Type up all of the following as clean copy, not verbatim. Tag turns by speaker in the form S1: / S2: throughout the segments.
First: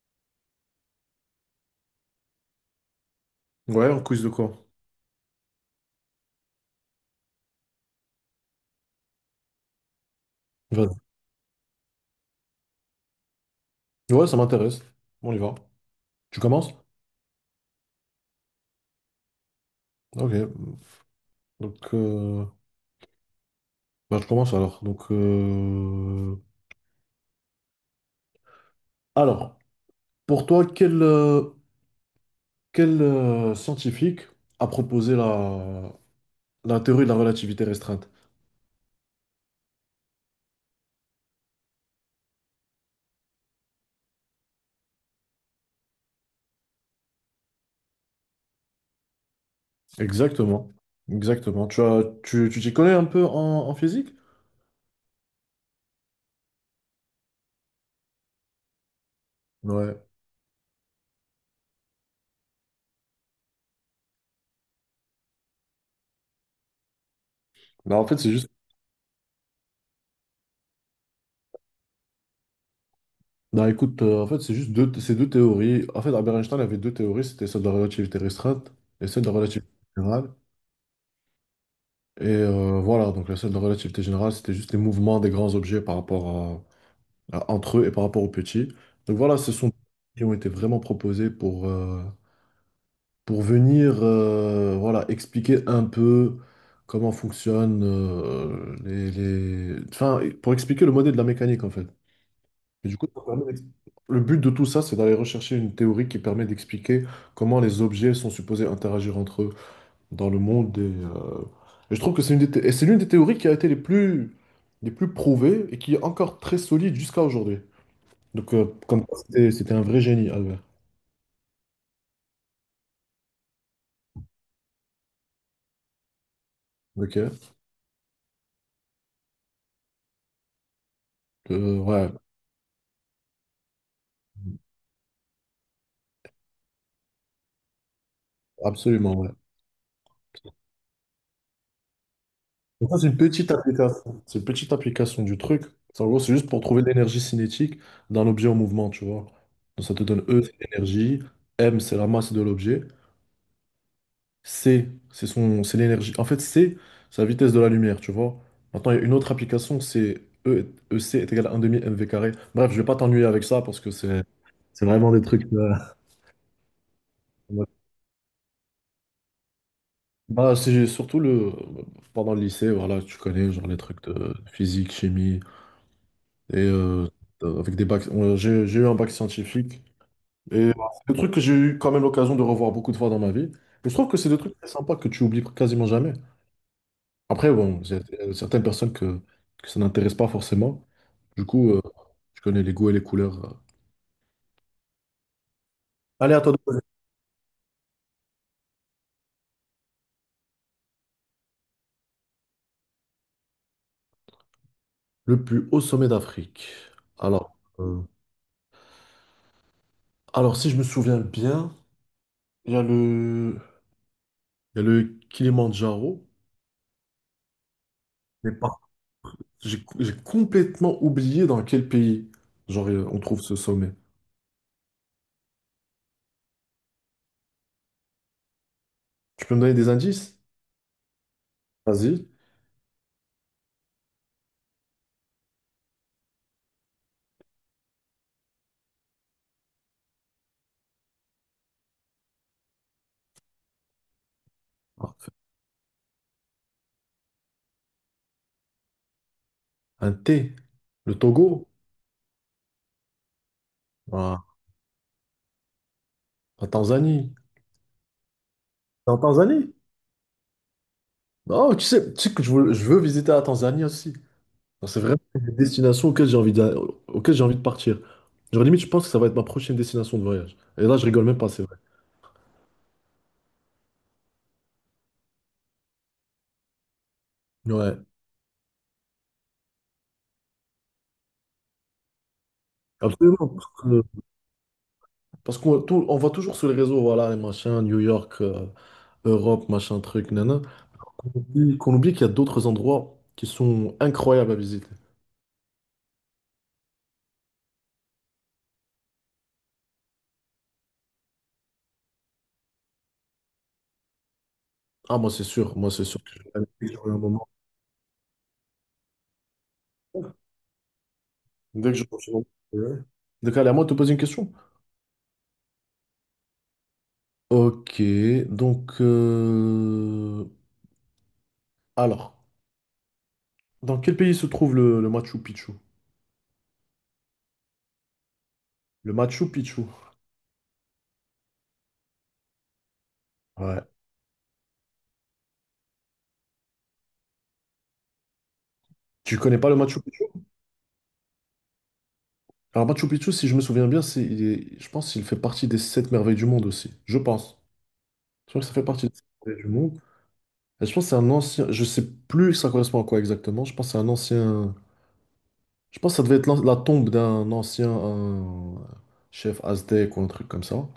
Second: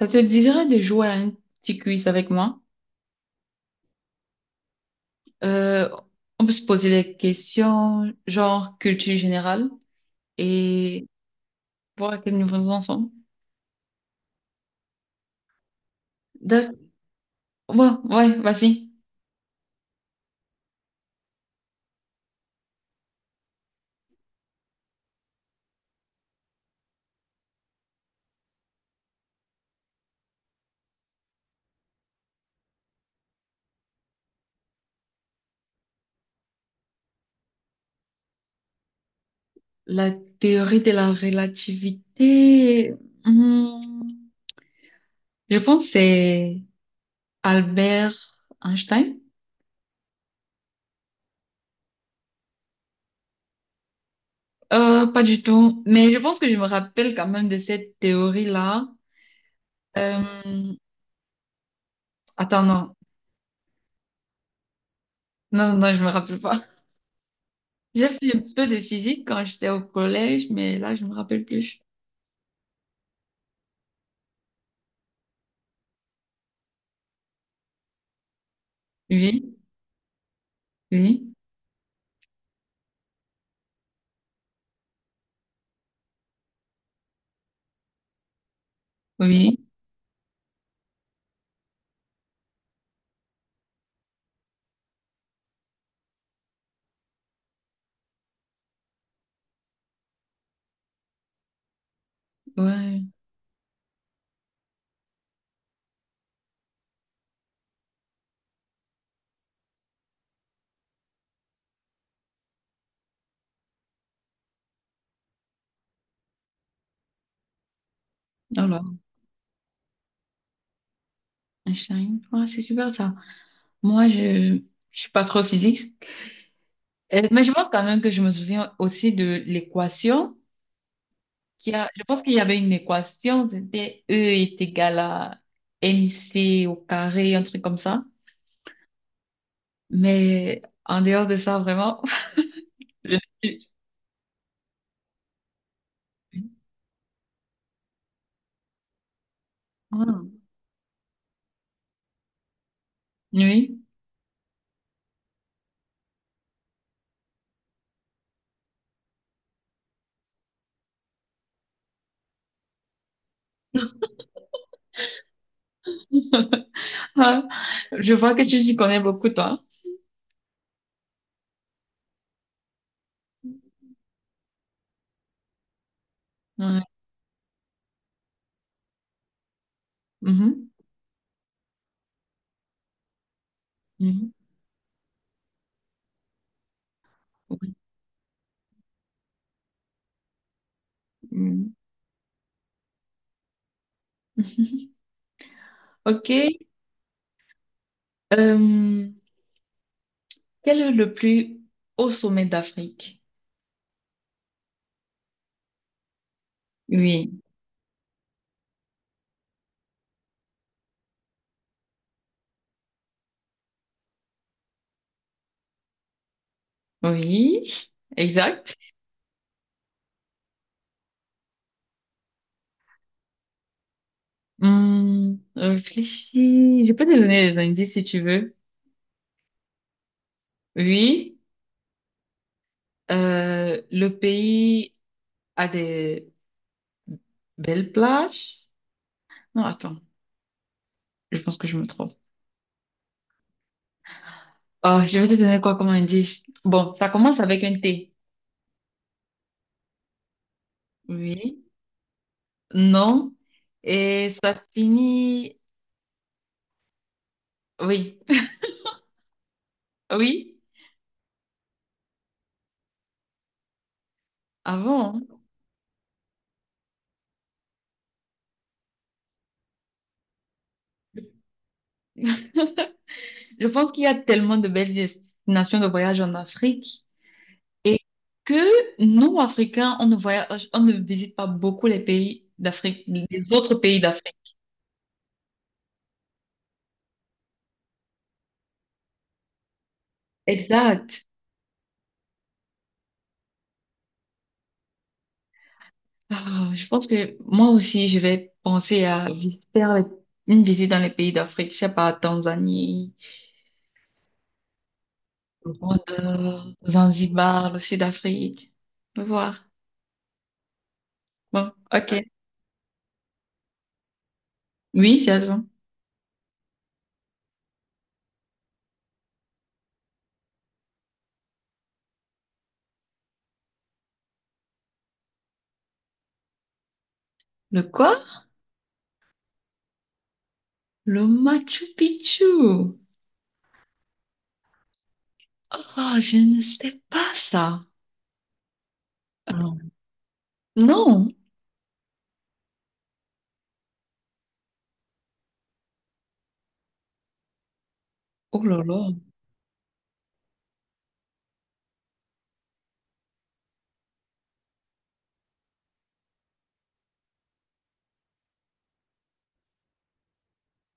S1: Ça te dirait de jouer à un petit quiz avec moi?
S2: Ouais, un quiz de quoi?
S1: Euh, on peut se poser des questions genre culture générale
S2: Vas-y.
S1: et voir à quel niveau nous en sommes.
S2: Ouais, ça m'intéresse. On y va. Tu commences?
S1: D'accord. Ouais, ouais, vas-y.
S2: Ok. Donc, euh, je commence alors. Alors, pour toi, quel scientifique a proposé la théorie de la relativité restreinte?
S1: La théorie de la relativité, hmm, je pense que c'est Albert Einstein.
S2: Exactement. Exactement. Tu t'y connais un peu en physique?
S1: Pas du tout, mais je pense que je me rappelle quand même de cette théorie-là.
S2: Ouais.
S1: Euh, attends, non. Non, non, non, je me rappelle pas.
S2: Bah, en
S1: J'ai
S2: fait, c'est
S1: fait un
S2: juste
S1: peu de physique quand j'étais au collège, mais là, je me rappelle plus.
S2: Non, écoute, en fait, c'est deux théories. En fait, Albert Einstein avait deux théories, c'était celle de la relativité restreinte et celle de la
S1: Oui,
S2: relativité générale.
S1: oui,
S2: Voilà, donc la celle de la relativité générale, c'était juste les mouvements des grands objets par rapport entre eux et par rapport aux petits. Donc voilà, ce
S1: oui,
S2: sont qui ont été vraiment proposés pour venir voilà, expliquer un peu comment fonctionnent les... Enfin, pour expliquer le modèle de la mécanique, en fait. Et du
S1: ouais.
S2: coup, le but de tout ça, c'est d'aller rechercher une théorie qui permet d'expliquer comment les objets sont supposés interagir entre eux dans le monde. Et je trouve que c'est une des, thé- et c'est l'une des théories qui a été les plus prouvées et qui est encore très solide jusqu'à aujourd'hui.
S1: Alors,
S2: Comme quoi, c'était un vrai génie, Albert.
S1: Einstein, ouais, c'est super ça. Moi, je suis pas trop physique. Mais
S2: Ok?
S1: je pense quand même que je me souviens aussi de l'équation. Je
S2: Ouais,
S1: pense qu'il y avait une équation, c'était E est égal à MC au carré, un truc comme ça.
S2: absolument, ouais.
S1: Mais en dehors de ça, vraiment,
S2: Donc ça, c'est une
S1: je
S2: petite
S1: suis...
S2: application. C'est une petite application du truc. En gros, c'est juste pour trouver l'énergie cinétique d'un objet en mouvement, tu vois. Donc, ça te donne
S1: Ah,
S2: E, c'est l'énergie, M, c'est la masse de l'objet.
S1: oui.
S2: C'est l'énergie. En fait, C, c'est la vitesse de la lumière, tu vois. Maintenant, il y a une autre application, E c est égal à 1 demi m v carré. Bref, je vais pas t'ennuyer avec ça parce que c'est vraiment des trucs.
S1: Ah, je vois que tu t'y connais beaucoup, toi.
S2: Bah, c'est surtout le pendant le lycée, voilà, tu connais genre les trucs de physique, chimie et
S1: Ouais.
S2: euh, avec des bacs. J'ai eu un bac scientifique
S1: Mhm.
S2: et voilà, c'est des trucs que j'ai eu quand même l'occasion de revoir beaucoup de fois dans ma vie. Et je trouve que c'est
S1: Mhm.
S2: des trucs très sympas que tu oublies quasiment jamais. Après,
S1: Oui.
S2: bon, il y a certaines personnes que ça n'intéresse pas forcément. Du coup,
S1: Mhm.
S2: euh, je connais les goûts et les couleurs. Allez,
S1: OK.
S2: attendez.
S1: Euh, Quel est le plus haut sommet d'Afrique?
S2: Le plus haut sommet d'Afrique.
S1: Oui.
S2: Alors, euh, alors, si je me souviens bien, il y a le, il y a le Kilimandjaro.
S1: Oui.
S2: Mais
S1: Exact.
S2: j'ai complètement oublié dans quel pays on trouve ce sommet.
S1: Réfléchis. Je peux te donner des indices si tu veux.
S2: Tu peux me donner des indices?
S1: Oui.
S2: Vas-y.
S1: Le pays a des belles plages. Non, attends. Je pense que je me trompe. Oh, je vais te
S2: Parfait.
S1: donner quoi comme indice? Bon, ça commence avec un T.
S2: Un thé. Le
S1: Oui.
S2: Togo.
S1: Non. Et
S2: Voilà.
S1: ça finit.
S2: La Tanzanie.
S1: Oui.
S2: T'es en Tanzanie?
S1: Oui,
S2: Non, tu sais que je veux visiter la Tanzanie aussi. Genre, c'est vraiment
S1: avant.
S2: une destination auxquelles auquel j'ai envie de partir. Genre, limite, je pense que ça va être ma prochaine destination de voyage. Et là, je rigole même pas, c'est vrai.
S1: Je pense qu'il y a tellement de belles destinations de voyage en Afrique et
S2: Ouais,
S1: que nous, Africains, on ne voyage, on ne visite pas beaucoup les pays d'Afrique, les
S2: absolument.
S1: autres pays d'Afrique.
S2: Parce qu'on on voit toujours sur les réseaux, voilà, les machins, New York, Europe, machin, truc, nana.
S1: Exact.
S2: Qu'on oublie qu'il y a d'autres endroits qui sont incroyables à visiter.
S1: Ah, je pense que moi aussi, je vais penser à faire une visite dans les pays d'Afrique. Je sais pas, Tanzanie,
S2: Ah, moi, c'est
S1: Rwanda,
S2: sûr que je vais aller dès que j'aurai un moment.
S1: Zanzibar, le Sud-Afrique. On va voir. Bon,
S2: Dès que j'aurai
S1: ok.
S2: un moment. Ouais. Donc, allez, à moi de te poser une question.
S1: Oui, c'est à toi.
S2: Ok, donc. Alors. Dans quel pays se trouve le Machu Picchu?
S1: Le quoi?
S2: Le Machu Picchu.
S1: Le Machu Picchu.
S2: Ouais.
S1: Ah, je ne sais pas ça.
S2: Tu connais pas le
S1: Ah,
S2: Machu Picchu?
S1: non.
S2: Alors Machu Picchu, si je me souviens bien, je pense qu'il fait partie des sept merveilles du monde aussi. Je pense. Je crois
S1: Oh
S2: que ça
S1: là
S2: fait
S1: là.
S2: partie des sept merveilles du monde. Et je pense que c'est un ancien. Je sais plus ça correspond à quoi exactement. Je pense que c'est un ancien. Je pense que ça devait être la tombe d'un ancien un chef aztèque ou un truc comme ça.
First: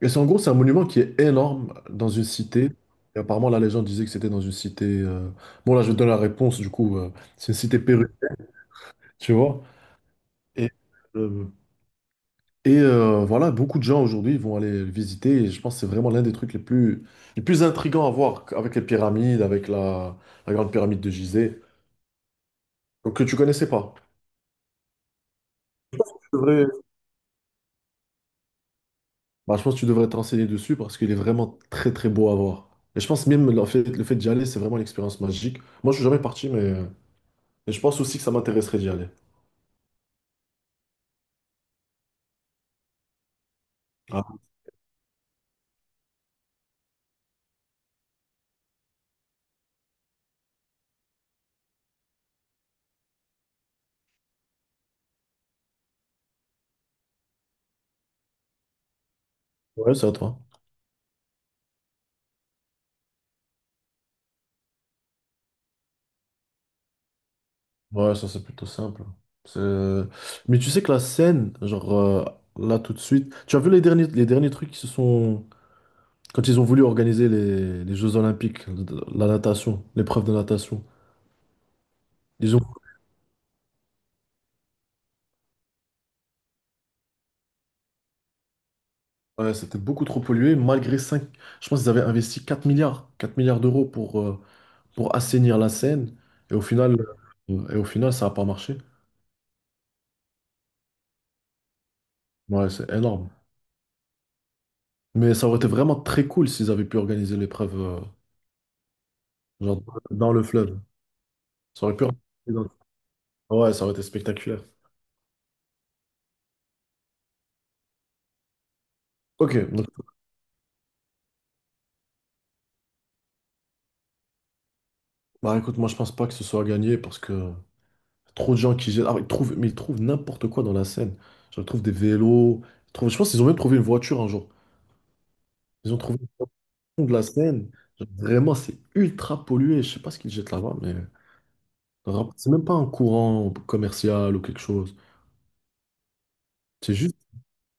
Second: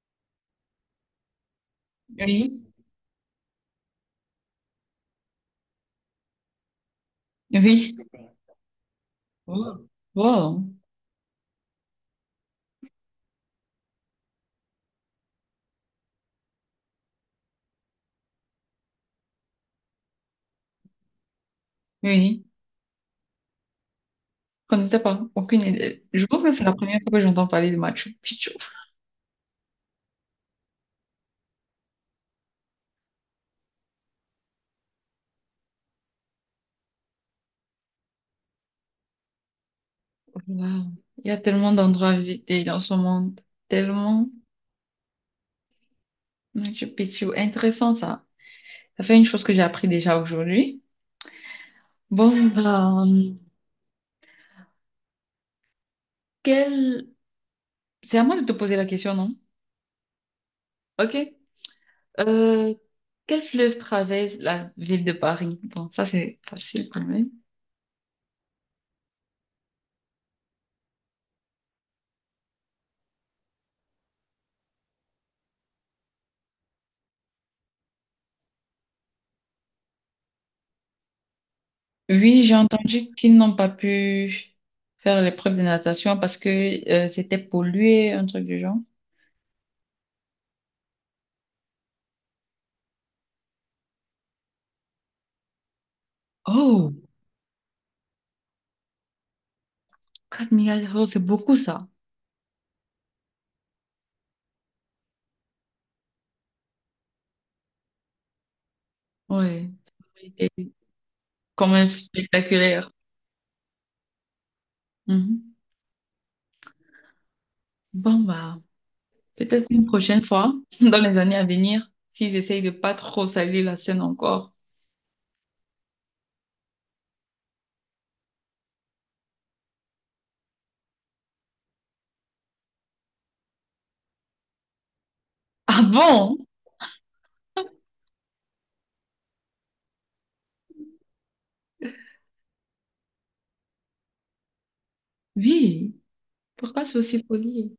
S2: Et c'est en gros, c'est un monument qui est énorme dans une
S1: Oui.
S2: cité. Et apparemment, la légende disait que c'était dans une cité. Bon, là, je vais te donner la réponse. C'est une cité
S1: Oui.
S2: péruvienne. Tu vois.
S1: Wow. Wow.
S2: Et, euh, voilà, beaucoup de gens aujourd'hui vont aller le visiter et je pense que c'est vraiment l'un des trucs les plus intrigants à voir avec les pyramides, avec la grande pyramide de Gizeh,
S1: Oui.
S2: donc que tu connaissais pas.
S1: Je ne sais pas. Aucune idée.
S2: Tu
S1: Je pense que c'est
S2: devrais-
S1: la première fois que j'entends parler de Machu Picchu.
S2: Bah, je pense que tu devrais te renseigner dessus parce qu'il est vraiment très très beau à voir. Et je pense même le fait d'y aller, c'est vraiment une expérience magique. Moi, je suis jamais parti, mais je pense aussi que ça m'intéresserait d'y aller.
S1: Wow. Il y a tellement d'endroits à visiter dans ce monde.
S2: Ah,
S1: Tellement. Machu Picchu. Intéressant ça. Ça fait une chose que j'ai appris déjà aujourd'hui. Bon, bah, quel... C'est à moi de te poser la question, non?
S2: ouais, c'est à toi.
S1: Ok. Euh, Quel fleuve traverse la ville de Paris? Bon, ça c'est facile quand même.
S2: Ouais, ça c'est plutôt simple. C'est- Mais tu sais que la scène, là tout de suite, tu as vu les derniers trucs qui se sont... Quand ils ont voulu organiser les Jeux Olympiques, la natation, l'épreuve de natation,
S1: Oui, j'ai
S2: ils ont...
S1: entendu qu'ils n'ont pas pu faire l'épreuve de natation parce que c'était pollué, un truc du genre.
S2: Ouais, c'était beaucoup trop pollué, malgré 5 je pense qu'ils avaient investi 4 milliards d'euros pour assainir la Seine, et au
S1: Oh,
S2: final, et au final ça n'a pas marché.
S1: 4 milliards d'euros, c'est beaucoup ça.
S2: Ouais, c'est énorme. Mais ça aurait été vraiment très cool s'ils avaient pu organiser l'épreuve
S1: Ouais,
S2: genre
S1: ça aurait
S2: dans le
S1: été
S2: fleuve.
S1: quand
S2: Ça
S1: même
S2: aurait pu...
S1: spectaculaire.
S2: Ouais, ça aurait été spectaculaire.
S1: Mhm. Bon, bah,
S2: Ok,
S1: peut-être une
S2: donc,
S1: prochaine fois, dans les années à venir, s'ils essayent de pas trop salir la scène encore.
S2: bah écoute, moi je pense pas que ce soit gagné parce que trop de gens qui jettent. Ah, ils trouvent, mais ils trouvent n'importe quoi dans la Seine. Genre, ils trouvent des vélos. Je pense qu'ils ont même trouvé une voiture un jour.
S1: Ah
S2: Ils ont trouvé
S1: bon?
S2: au fond de la Seine. Genre, vraiment, c'est ultra pollué. Je sais pas ce qu'ils jettent là-bas, mais c'est même pas un courant commercial ou quelque chose.
S1: Oui, pourquoi
S2: C'est
S1: c'est
S2: juste,
S1: aussi poli?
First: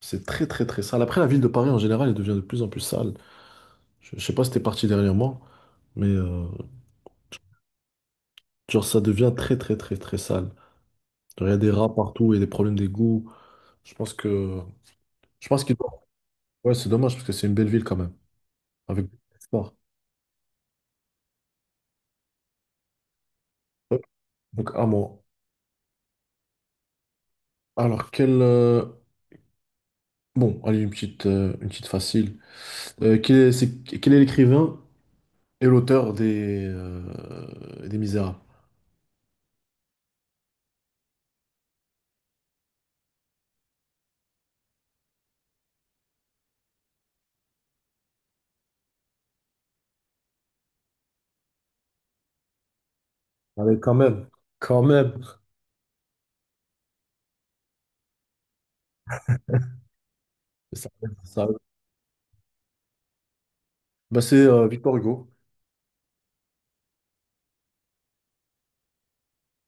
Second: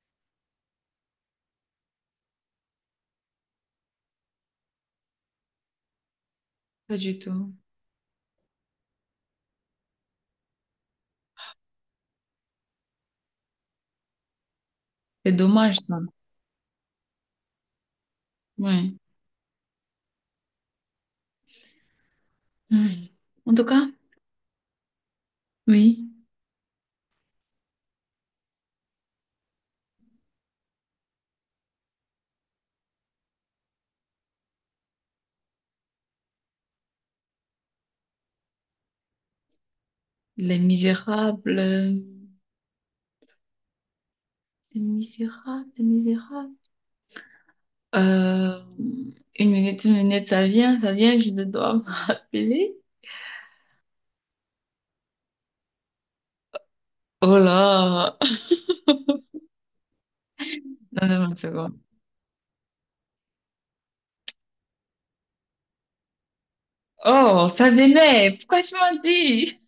S2: c'est très très très sale. Après, la ville de Paris en général, elle devient de plus en plus sale. Je sais pas si t'es parti dernièrement, mais
S1: Pas du tout.
S2: genre, ça devient très très très très sale. Il y a des rats partout et des problèmes d'égouts. Je pense que.
S1: C'est
S2: Je pense
S1: dommage,
S2: qu'il
S1: ça.
S2: doit. Ouais, c'est dommage parce que c'est une belle ville quand même.
S1: Ouais.
S2: Avec beaucoup d'espoir.
S1: Mm. En tout cas,
S2: Ouais. Donc, à moi.
S1: oui.
S2: Alors, quel. Bon, allez, une petite facile. Quel est l'écrivain et l'auteur des Misérables?
S1: Les Misérables. Les Misérables, Les Misérables. Euh, une minute, une minute, ça vient, je dois me rappeler.
S2: Allez, quand même. Quand même.
S1: Oh là!
S2: Ça,
S1: Non, non, une
S2: ça-
S1: seconde.
S2: Bah c'est Victor Hugo.
S1: Oh, ça venait! Pourquoi tu m'as dit?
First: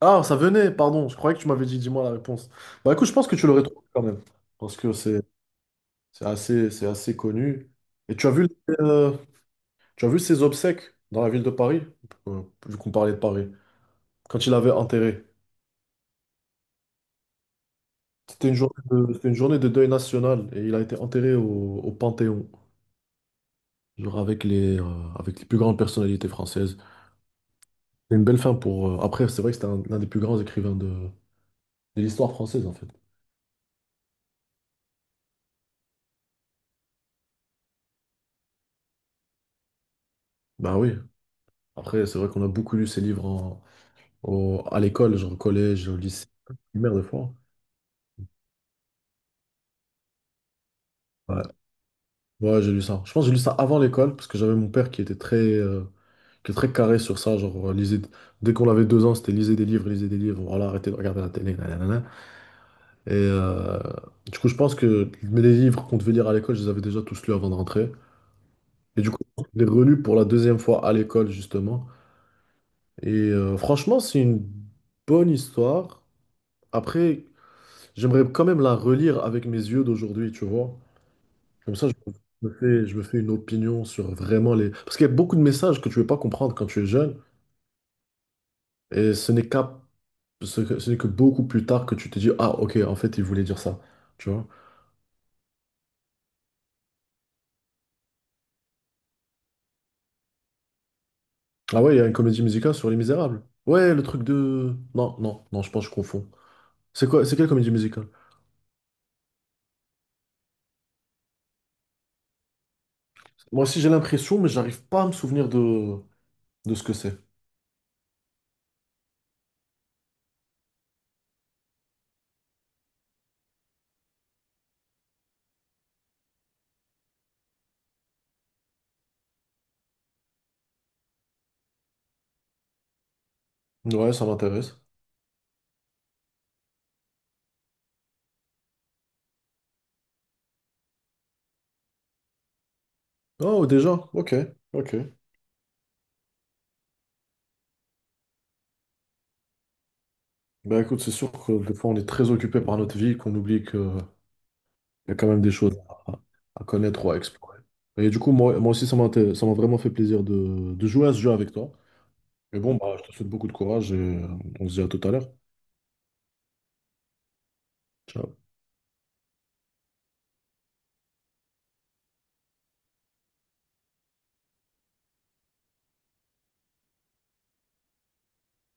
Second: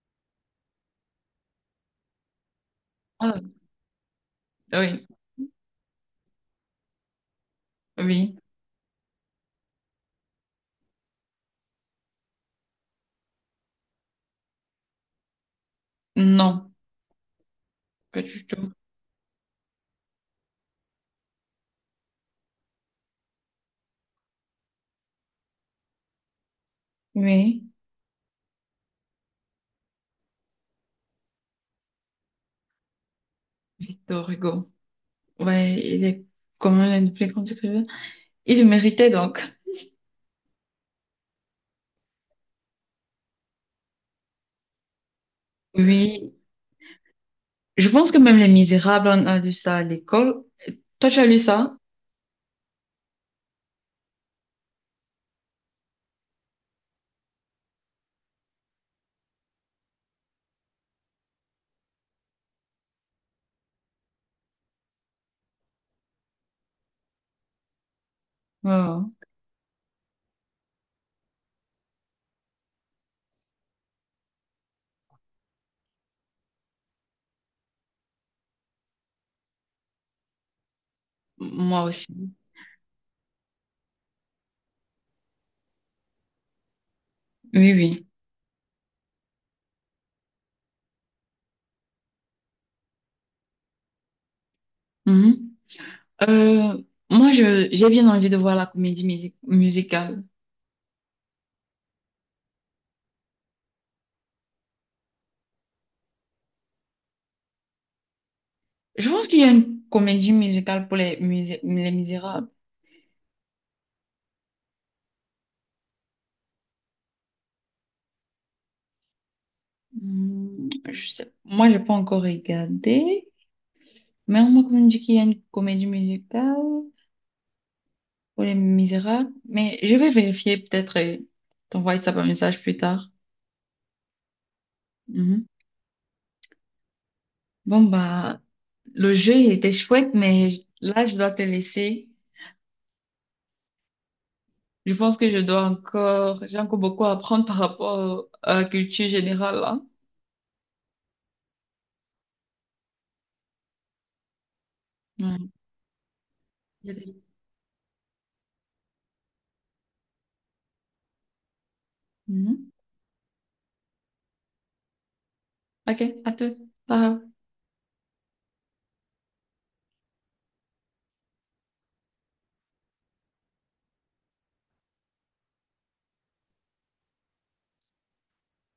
S2: Ah, ça venait, pardon, je croyais que tu m'avais dit, dis-moi la réponse. Bah écoute, je pense que
S1: Ah,
S2: tu l'aurais trouvé quand même, parce que
S1: oui,
S2: c'est assez connu. Et
S1: oui.
S2: euh, tu as vu ses obsèques dans la ville de Paris, vu qu'on parlait de Paris, quand il avait enterré.
S1: Non, pas du tout.
S2: C'était une journée de deuil national, et il a été enterré au Panthéon, genre avec avec les plus grandes personnalités françaises.
S1: Oui,
S2: C'est une belle fin pour... Après, c'est vrai que c'était un, l'un des plus grands écrivains de l'histoire française, en fait.
S1: Victor Hugo. Ouais, il est comme l'un des plus grands écrivains. Il le méritait donc.
S2: Bah oui. Après, c'est vrai qu'on a beaucoup lu ces livres à l'école, genre au collège, au lycée,
S1: Oui,
S2: primaire des fois.
S1: je pense que même Les Misérables, on a lu ça à l'école. Toi, tu as lu
S2: Ouais,
S1: ça?
S2: ouais, j'ai lu ça. Je pense que j'ai lu ça avant l'école, parce que j'avais mon père qui était qui était très carré sur ça. Dès qu'on avait 2 ans, c'était lisez des livres, voilà, arrêtez de regarder la télé, nanana. Et euh, du coup, je pense que mais les livres qu'on devait lire à l'école, je les avais déjà tous lus avant de rentrer.
S1: Euh,
S2: Et du coup, je les relus pour la deuxième fois à l'école, justement. Franchement, c'est une bonne histoire. Après. J'aimerais quand même la relire avec mes yeux d'aujourd'hui, tu vois. Comme
S1: moi
S2: ça,
S1: aussi.
S2: je me fais une opinion sur vraiment les... Parce qu'il y a beaucoup de messages que tu ne veux pas comprendre quand tu es jeune,
S1: Oui, oui.
S2: et ce n'est qu'à, ce n'est que beaucoup plus tard que tu te dis, ah, ok, en fait, il voulait dire ça, tu vois.
S1: Mhm. Euh, moi, j'ai bien envie de voir la comédie musicale.
S2: Ah ouais, il y a une comédie musicale sur Les Misérables. Ouais, le truc de... Non, non, non, je pense que je confonds. C'est quelle comédie musicale?
S1: Je pense qu'il y a une comédie musicale pour les Misérables.
S2: Moi aussi, j'ai l'impression, mais j'arrive pas à me souvenir de ce que c'est.
S1: Je sais. Moi, j'ai pas encore regardé, mais on m'a quand même dit qu'il y a une comédie musicale pour Les Misérables. Mais je vais vérifier peut-être et t'envoyer ça par message plus tard.
S2: Ouais, ça m'intéresse.
S1: Mhm. Bon, bah, le jeu, il était chouette, mais là, je dois te laisser.
S2: Oh, déjà, ok,
S1: Je
S2: ok.
S1: pense que je dois encore, J'ai encore beaucoup à apprendre par rapport à la culture générale, là.
S2: Bah écoute, c'est sûr que des fois on est très occupé par notre vie qu'on oublie qu'il y a quand même des choses à, à connaître ou à
S1: Ouais.
S2: explorer. Et du coup, moi aussi, ça m'a vraiment fait plaisir de jouer à ce jeu avec toi. Et
S1: Mhm.
S2: bon, bah, je te souhaite beaucoup de courage et on se dit à tout à l'heure.
S1: Ok, à tous. Bye.
S2: Ciao.